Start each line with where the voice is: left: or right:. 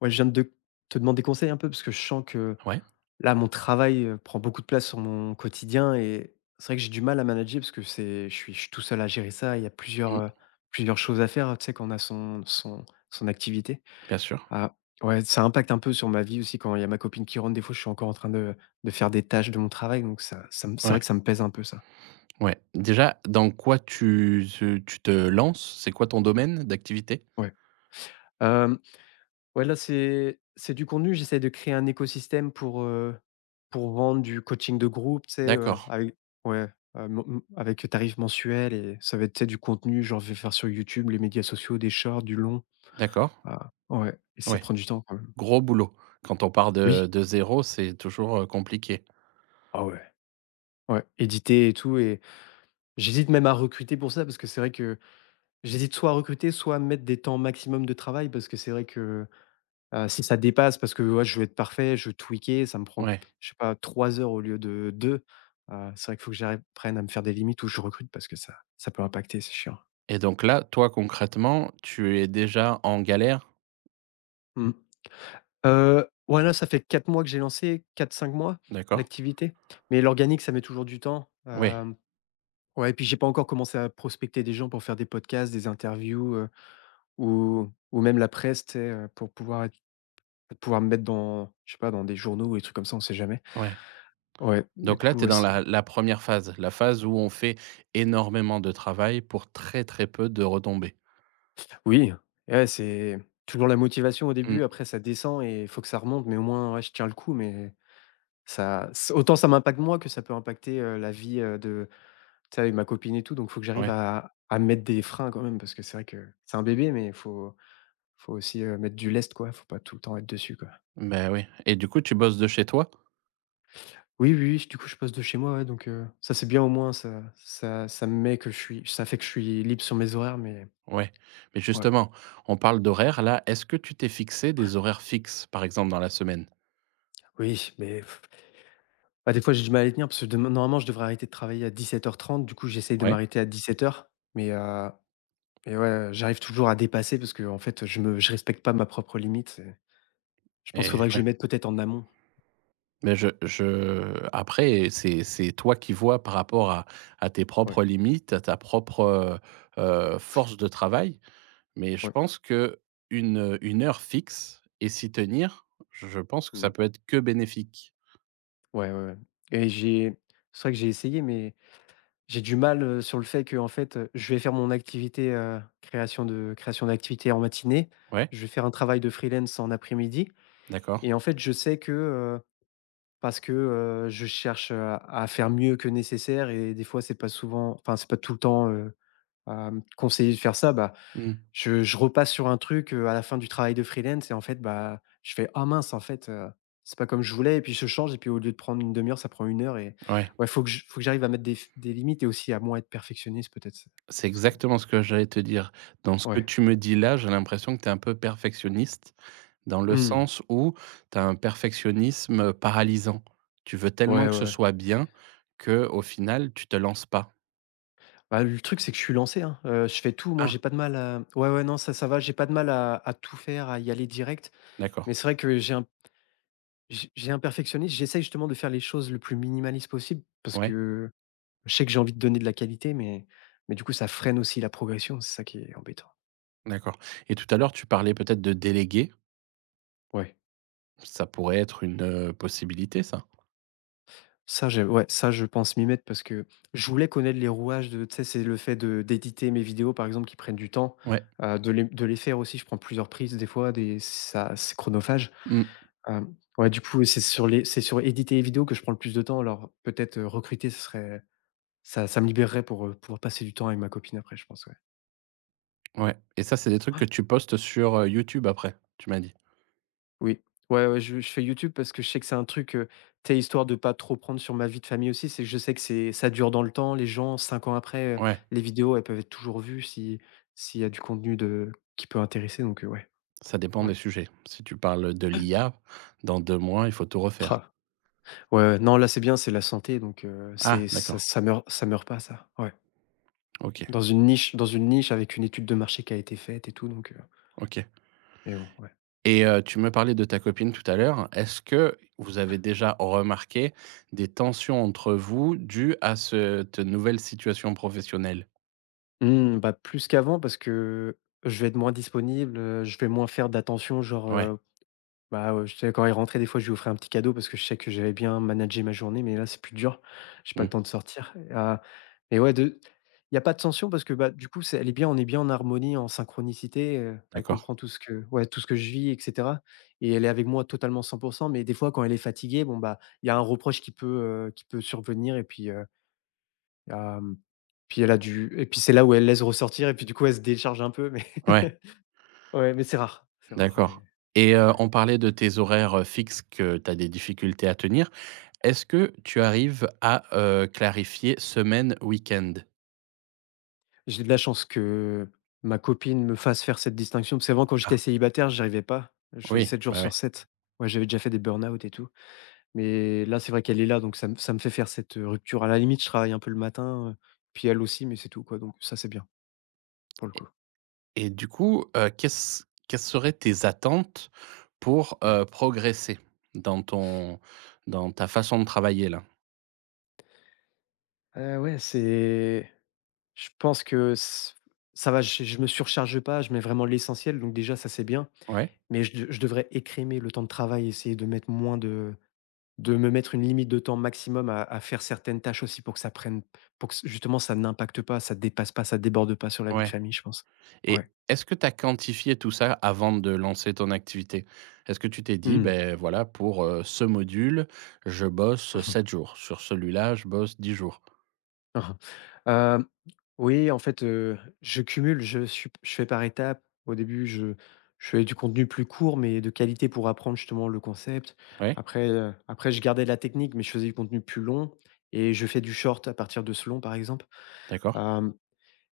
left: Ouais, je viens de te demander conseil un peu parce que je sens que
right: Ouais,
left: là, mon travail prend beaucoup de place sur mon quotidien et c'est vrai que j'ai du mal à manager parce que je suis tout seul à gérer ça. Il y a
right: mmh,
left: plusieurs choses à faire, tu sais, quand on a son activité.
right: bien sûr.
left: Ah, ouais, ça impacte un peu sur ma vie aussi quand il y a ma copine qui rentre. Des fois, je suis encore en train de faire des tâches de mon travail, donc c'est vrai
right: Ouais,
left: que ça me pèse un peu ça.
right: ouais. Déjà, dans quoi tu te lances? C'est quoi ton domaine d'activité?
left: Ouais. Ouais, là, c'est du contenu. J'essaie de créer un écosystème pour vendre du coaching de groupe, tu sais,
right: D'accord,
left: avec ouais, mon m avec tarif mensuel et ça va être, tu sais, du contenu, genre, je vais faire sur YouTube, les médias sociaux, des shorts, du long.
right: d'accord.
left: Ah, ouais et ça
right: Ouais,
left: prend du temps quand même.
right: gros boulot. Quand on part de
left: Oui.
right: de zéro, c'est toujours, compliqué.
left: Ah ouais. Ouais, éditer et tout et j'hésite même à recruter pour ça parce que c'est vrai que j'hésite soit à recruter, soit à mettre des temps maximum de travail parce que c'est vrai que si ça dépasse parce que, ouais, je veux être parfait, je veux tweaker, ça me prend,
right: Ouais
left: je sais pas, 3 heures au lieu de 2. C'est vrai qu'il faut que j'apprenne à me faire des limites où je recrute parce que ça peut impacter, c'est chiant.
right: et donc là, toi, concrètement, tu es déjà en galère?
left: Mmh. Ouais, là, ça fait 4 mois que j'ai lancé, 4 5 mois
right: D'accord.
left: l'activité, mais l'organique, ça met toujours du temps,
right: Oui,
left: ouais, et puis j'ai pas encore commencé à prospecter des gens pour faire des podcasts, des interviews, ou même la presse, tu sais, pour pouvoir être pouvoir me mettre dans, je sais pas, dans des journaux ou des trucs comme ça, on sait jamais.
right: ouais.
left: Ouais, du
right: Donc là,
left: coup,
right: tu es
left: ouais,
right: dans
left: c'est
right: la première phase, la phase où on fait énormément de travail pour très, très peu de retombées.
left: oui, ouais, c'est toujours la motivation au début,
right: Mmh,
left: après ça descend et il faut que ça remonte, mais au moins, ouais, je tiens le coup, mais ça ç autant ça m'impacte moi que ça peut impacter, la vie, de tu sais, avec ma copine et tout, donc il faut que j'arrive
right: ouais.
left: à mettre des freins quand même parce que c'est vrai que c'est un bébé, mais il faut faut aussi, mettre du lest, quoi. Faut pas tout le temps être dessus, quoi.
right: Ben oui et du coup, tu bosses de chez toi?
left: Oui, oui, oui, du coup, je passe de chez moi, ouais, donc ça, c'est bien au moins, ça ça ça me met que je suis ça fait que je suis libre sur mes horaires, mais
right: Ouais, mais
left: ouais.
right: justement, on parle d'horaires là. Est-ce que tu t'es fixé des horaires fixes, par exemple, dans la semaine?
left: Oui, mais bah, des fois, j'ai du mal à les tenir parce que demain normalement, je devrais arrêter de travailler à 17:30. Du coup, j'essaye de
right: Ouais
left: m'arrêter à 17:00, mais heu, mais ouais, j'arrive toujours à dépasser parce que en fait, je respecte pas ma propre limite et je pense qu'il
right: et
left: faudrait que je
right: ouais.
left: le mette peut-être en amont.
right: Mais je après, c'est toi qui vois par rapport à tes
left: Ouais,
right: propres limites, à ta propre, heu force de travail. Mais je
left: ouais,
right: pense que une heure fixe et s'y tenir, je pense que ça
left: mmh,
right: peut être que bénéfique.
left: ouais et j'ai c'est vrai que j'ai essayé mais j'ai du mal, sur le fait que en fait, je vais faire mon activité, création d'activité en matinée.
right: Ouais,
left: Je vais faire un travail de freelance en après-midi
right: d'accord.
left: et en fait, je sais que, parce que, je cherche, à faire mieux que nécessaire et des fois, c'est pas souvent enfin, c'est pas tout le temps, à me conseiller de faire ça. Bah,
right: Mmh.
left: je repasse sur un truc, à la fin du travail de freelance et en fait, bah, je fais: «Ah mince, en fait, c'est pas comme je voulais» et puis je change et puis au lieu de prendre une demi heure, ça prend une heure et
right: Ouais,
left: ouais, faut que je faut que j'arrive à mettre des limites et aussi à moins être perfectionniste peut-être c'est
right: c'est
left: parce que
right: exactement ce que j'allais te dire. Dans ce que
left: ouais.
right: tu me dis là, j'ai l'impression que tu es un peu perfectionniste. Dans le
left: Mmh.
right: sens où tu as un perfectionnisme paralysant. Tu veux tellement
left: Ouais, ouais,
right: que ce
left: ouais.
right: soit bien que au final, tu te lances pas.
left: Bah, le truc, c'est que je suis lancé, hein, je fais tout. Moi, j'ai
right: Ah,
left: pas de mal à ouais, ouais, non, ça va, j'ai pas de mal à tout faire, à y aller direct.
right: d'accord,
left: Mais c'est vrai que j'ai un j'ai un perfectionniste, j'essaye justement de faire les choses le plus minimaliste possible parce
right: ouais,
left: que je sais que j'ai envie de donner de la qualité, mais du coup, ça freine aussi la progression, c'est ça qui est embêtant.
right: d'accord et tout à l'heure, tu parlais peut-être de déléguer.
left: Ouais.
right: Ça pourrait être une, possibilité ça?
left: Ça, j'ai ouais, ça, je pense m'y mettre parce que je voulais connaître les rouages de tu sais, c'est le fait de d'éditer mes vidéos, par exemple, qui prennent du temps,
right: Ouais,
left: de les faire aussi. Je prends plusieurs prises des fois, des ça c'est chronophage.
right: mmh,
left: Ouais, du coup, c'est sur les c'est sur éditer les vidéos que je prends le plus de temps, alors peut-être, recruter, ce serait ça me libérerait pour, pouvoir passer du temps avec ma copine après, je pense, ouais.
right: ouais et ça, c'est des trucs que
left: Ouais,
right: tu postes sur, YouTube après, tu m'as dit?
left: oui. Ouais, ouais, je fais YouTube parce que je sais que c'est un truc, tu sais, histoire de pas trop prendre sur ma vie de famille aussi, c'est que je sais que c'est ça dure dans le temps. Les gens 5 ans après,
right: Ouais,
left: les vidéos, elles peuvent être toujours vues si s'il y a du contenu de qui peut intéresser donc ouais,
right: ça dépend
left: ouais.
right: des sujets. Si tu parles de l'IA, dans 2 mois, il faut tout refaire.
left: Rah! Ouais, ouais, non, là, c'est bien, c'est la santé donc
right: Ah
left: c'est ça
right: d'accord,
left: ça meurt pas ça, ouais.
right: OK,
left: Dans une niche avec une étude de marché qui a été faite et tout donc
right: OK.
left: mais bon, ouais.
right: Et tu me parlais de ta copine tout à l'heure. Est-ce que vous avez déjà remarqué des tensions entre vous dues à cette nouvelle situation professionnelle?
left: Mmh, bah, plus qu'avant parce que je vais être moins disponible, je vais moins faire d'attention genre,
right: Ouais,
left: je sais quand il rentrait des fois je lui offrais un petit cadeau parce que je sais que j'avais bien managé ma journée, mais là c'est plus dur. J'ai pas le
right: mmh,
left: temps de sortir et ah et ouais de il y a pas de tension parce que, bah, du coup c'est elle est bien on est bien en harmonie, en synchronicité, elle
right: d'accord.
left: comprend tout ce que ouais tout ce que je vis et cetera et elle est avec moi totalement 100 mais des fois quand elle est fatiguée, bon, bah, il y a un reproche qui peut survenir et puis, Hem, puis elle a dû et puis c'est là où elle laisse ressortir et puis du coup elle se décharge un peu, mais
right: Ouais,
left: ouais, mais c'est rare,
right: d'accord.
left: mais
right: Et
left: ouais.
right: on parlait de tes horaires, fixes que tu as des difficultés à tenir. Est-ce que tu arrives à, clarifier semaine, week-end?
left: J'ai de la chance que ma copine me fasse faire cette distinction, parce qu'avant quand j'étais
right: Ah
left: célibataire, j'arrivais pas. Je faisais
right: oui,
left: 7 jours
right: bah
left: sur
right: ouais.
left: 7. Ouais, j'avais déjà fait des burn-out et tout, mais là, c'est vrai qu'elle est là, donc ça me fait faire cette, rupture. À la limite, je travaille un peu le matin, puis elle aussi, mais c'est tout quoi, donc ça, c'est bien pour le
right: Et
left: coup.
right: et du coup, qu'est-ce quelles seraient tes attentes pour,
left: Ouais.
right: progresser dans ton dans ta façon de travailler là?
left: Ouais, c'est je pense que ç ça va, je me surcharge pas, je mets vraiment l'essentiel, donc déjà ça c'est bien.
right: Ouais,
left: Mais je devrais écrémer le temps de travail, essayer de mettre moins de me mettre une limite de temps maximum à faire certaines tâches aussi pour que ça prenne pour que justement ça n'impacte pas, ça dépasse pas, ça déborde pas sur la vie de
right: ouais
left: famille, je pense.
right: et
left: Ouais.
right: est-ce que tu as quantifié tout ça avant de lancer ton activité? Est-ce que tu t'es dit:
left: Mmh.
right: ben voilà pour, ce module, je bosse,
left: Mmh
right: 7 jours. Sur celui-là, je bosse 10 jours»?
left: Oui, en fait, je cumule, je fais par étapes. Au début, je fais du contenu plus court, mais de qualité pour apprendre justement le concept.
right: Ouais,
left: Après, je gardais de la technique, mais je faisais du contenu plus long et je fais du short à partir de ce long, par exemple.
right: d'accord.
left: Hem,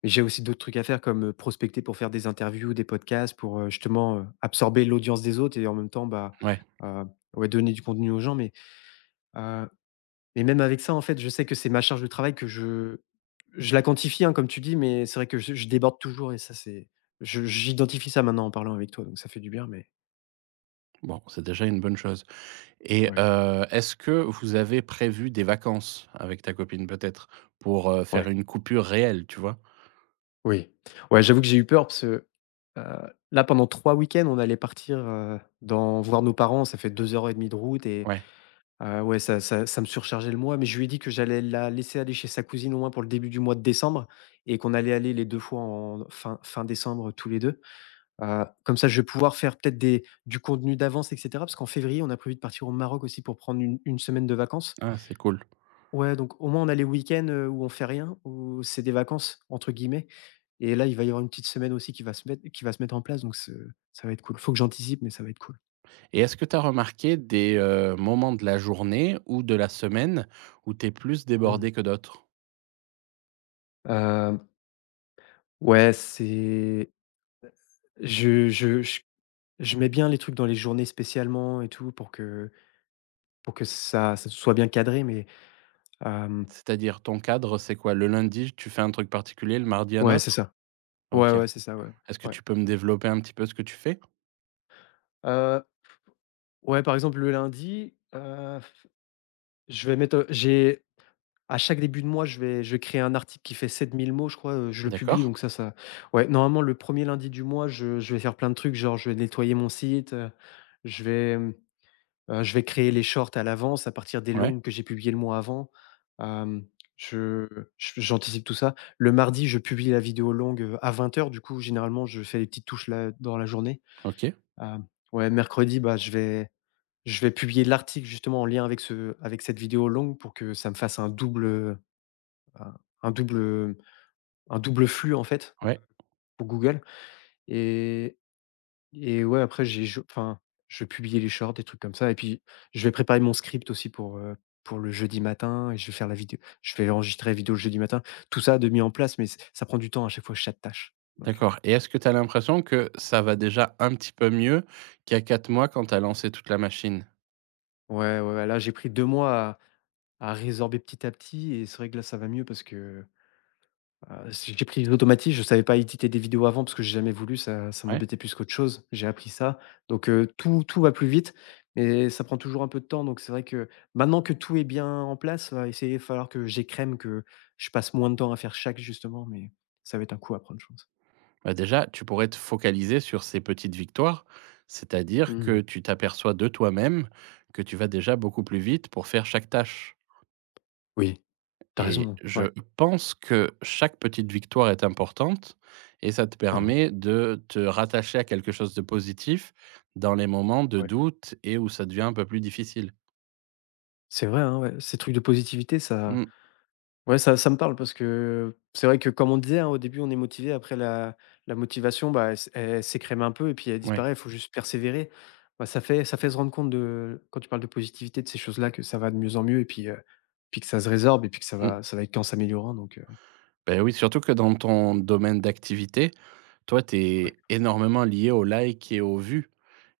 left: j'ai aussi d'autres trucs à faire comme, prospecter pour faire des interviews, des podcasts pour, justement, absorber l'audience des autres et en même temps, bah,
right: Ouais,
left: heu, ouais, donner du contenu aux gens, mais même avec ça, en fait, je sais que c'est ma charge de travail que je la quantifie, hein, comme tu dis, mais c'est vrai que je déborde toujours et ça, c'est je j'identifie ça maintenant en parlant avec toi, donc ça fait du bien, mais
right: bon, c'est déjà une bonne chose et
left: ouais,
right: est-ce que vous avez prévu des vacances avec ta copine peut-être? Pour, faire
left: ouais,
right: une coupure réelle, tu vois?
left: oui. Ouais, j'avoue que j'ai eu peur parce que, heu, là, pendant 3 week-ends, on allait partir, dans voir nos parents. Ça fait 2 heures et demie de route et
right: Ouais,
left: ouais, ça me surchargeait le mois, mais je lui ai dit que j'allais la laisser aller chez sa cousine au moins pour le début du mois de décembre et qu'on allait aller les 2 fois en fin décembre tous les 2. Comme ça, je vais pouvoir faire peut-être des du contenu d'avance et cetera, parce qu'en février, on a prévu de partir au Maroc aussi pour prendre une semaine de vacances.
right: ah, c'est cool.
left: Ouais, donc au moins on a les week-ends, où on fait rien, où c'est des «vacances» entre guillemets. Et là, il va y avoir une petite semaine aussi qui va se mettre en place, donc ce ça va être cool. Faut que j'anticipe, mais ça va être cool.
right: Et est-ce que tu as remarqué des, moments de la journée ou de la semaine où tu es plus
left: Mmh.
right: débordé que d'autres?
left: Hem, ouais, c'est je j je mets bien les trucs dans les journées spécialement et tout pour que ça soit bien cadré, mais hem,
right: C'est-à-dire ton cadre, c'est quoi? Le lundi, tu fais un truc particulier, le mardi un
left: ouais, c'est
right: autre?
left: ça. Ouais,
right: OK.
left: ouais, c'est ça, ouais,
right: Est-ce que
left: ouais.
right: tu peux me développer un petit peu ce que tu fais?
left: Heu Ouais, par exemple, le lundi, je vais mettre, j'ai à chaque début de mois, je vais créer un article qui fait 7000 mots, je crois, je le
right: D'accord,
left: publie donc ça. Ouais, normalement, le premier lundi du mois, je vais faire plein de trucs, genre, je vais nettoyer mon site, je vais, mmh, je vais créer les shorts à l'avance à partir des
right: ouais,
left: longues que j'ai publiées le mois avant. Hem, je je J'anticipe tout ça. Le mardi, je publie la vidéo longue, à 20 h, du coup, généralement, je fais les petites touches là, dans la journée.
right: OK,
left: Hem, ouais, mercredi, bah, je vais publier l'article justement en lien avec ce avec cette vidéo longue pour que ça me fasse un double, un un double, un double flux en fait,
right: ouais,
left: pour Google, et et ouais, après j'ai je enfin, je vais publier les shorts, des trucs comme ça, et puis je vais préparer mon script aussi pour le jeudi matin, et je vais faire la vidéo, je vais enregistrer la vidéo le jeudi matin. Tout ça de mis en place, mais ç ça prend du temps à chaque fois, chaque tâche, donc,
right: d'accord et est-ce que tu as l'impression que ça va déjà un petit peu mieux qu'il y a 4 mois quand tu as lancé toute la machine?
left: ouais, ouais, ouais, là j'ai pris 2 mois à résorber petit à petit, et c'est vrai que là ça va mieux parce que si j'ai pris les automatismes, je ne savais pas éditer des vidéos avant parce que j'ai jamais voulu, ça
right: Ouais.
left: m'embêtait plus qu'autre chose. J'ai appris ça, donc tout va plus vite, et ça prend toujours un peu de temps, donc c'est vrai que maintenant que tout est bien en place, va essayer falloir que j'écrème, que je passe moins de temps à faire chaque, justement, mais ça va être un coup à prendre, je pense.
right: Bah, déjà, tu pourrais te focaliser sur ces petites victoires, c'est-à-dire que
left: Mmh.
right: tu t'aperçois de toi-même que tu vas déjà beaucoup plus vite pour faire chaque tâche.
left: Oui, t'as
right: Et
left: raison,
right: je
left: ouais.
right: pense que chaque petite victoire est importante et ça te
left: Mmh.
right: permet de te rattacher à quelque chose de positif dans les moments de
left: Ouais.
right: doute et où ça devient un peu plus difficile.
left: C'est vrai, hein, ouais, ces trucs de positivité, ça.
right: Mmh,
left: Ouais, ça me parle parce que c'est vrai que comme on disait, hein, au début, on est motivé, après la motivation, bah, elle s'écrème un peu, et puis elle
right: ouais,
left: disparaît, il faut juste persévérer. Bah, ça fait se rendre compte de quand tu parles de positivité, de ces choses-là, que ça va de mieux en mieux, et puis, puis que ça se résorbe et puis que ça
right: mmh.
left: va ça va être qu'en s'améliorant, donc
right: Beh, oui, surtout que dans ton domaine d'activité, toi, tu
left: ouais.
right: es énormément lié aux likes et aux vues.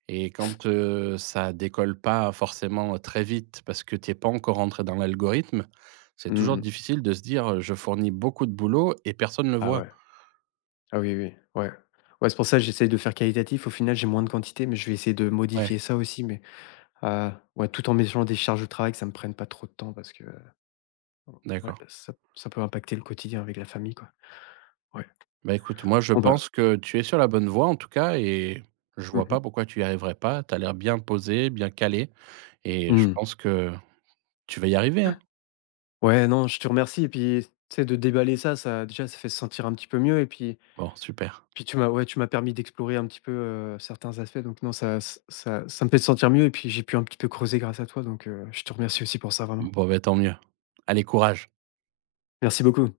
right: Et quand, ça décolle pas forcément très vite parce que t'es pas encore rentré dans l'algorithme, c'est
left: Mmh
right: toujours
left: mh.
right: difficile de se dire, «Je fournis beaucoup de boulot et personne ne le
left: Ah
right: voit».
left: ouais. Ah oui, oui, oui. Ouais. Ouais, c'est pour ça que j'essaie de faire qualitatif. Au final, j'ai moins de quantité, mais je vais essayer de
right: Ouais,
left: modifier ça aussi, mais, ouais, tout en mettant des charges de travail que ça me prenne pas trop de temps parce que Mmh, ouais,
right: d'accord.
left: ça peut impacter le quotidien avec la famille, quoi. Ouais.
right: Bah, écoute, moi, je
left: Bon, bah,
right: pense que tu es sur la bonne voie, en tout cas et je vois
left: mmh mh.
right: pas pourquoi tu y arriverais pas. Tu as l'air bien posé, bien calé et je
left: Mmh.
right: pense que tu vas y arriver, hein.
left: Ouais, non, je te remercie, et puis, tu sais, de déballer ça, ça déjà, ça fait se sentir un petit peu mieux, et puis
right: Bon, super.
left: puis tu m'as ouais, tu m'as permis d'explorer un petit peu, certains aspects, donc non, ça ç ça ça me fait sentir mieux, et puis j'ai pu un petit peu creuser grâce à toi, donc je te remercie aussi pour ça, vraiment.
right: Bon, bah, tant mieux. Allez, courage.
left: Merci beaucoup.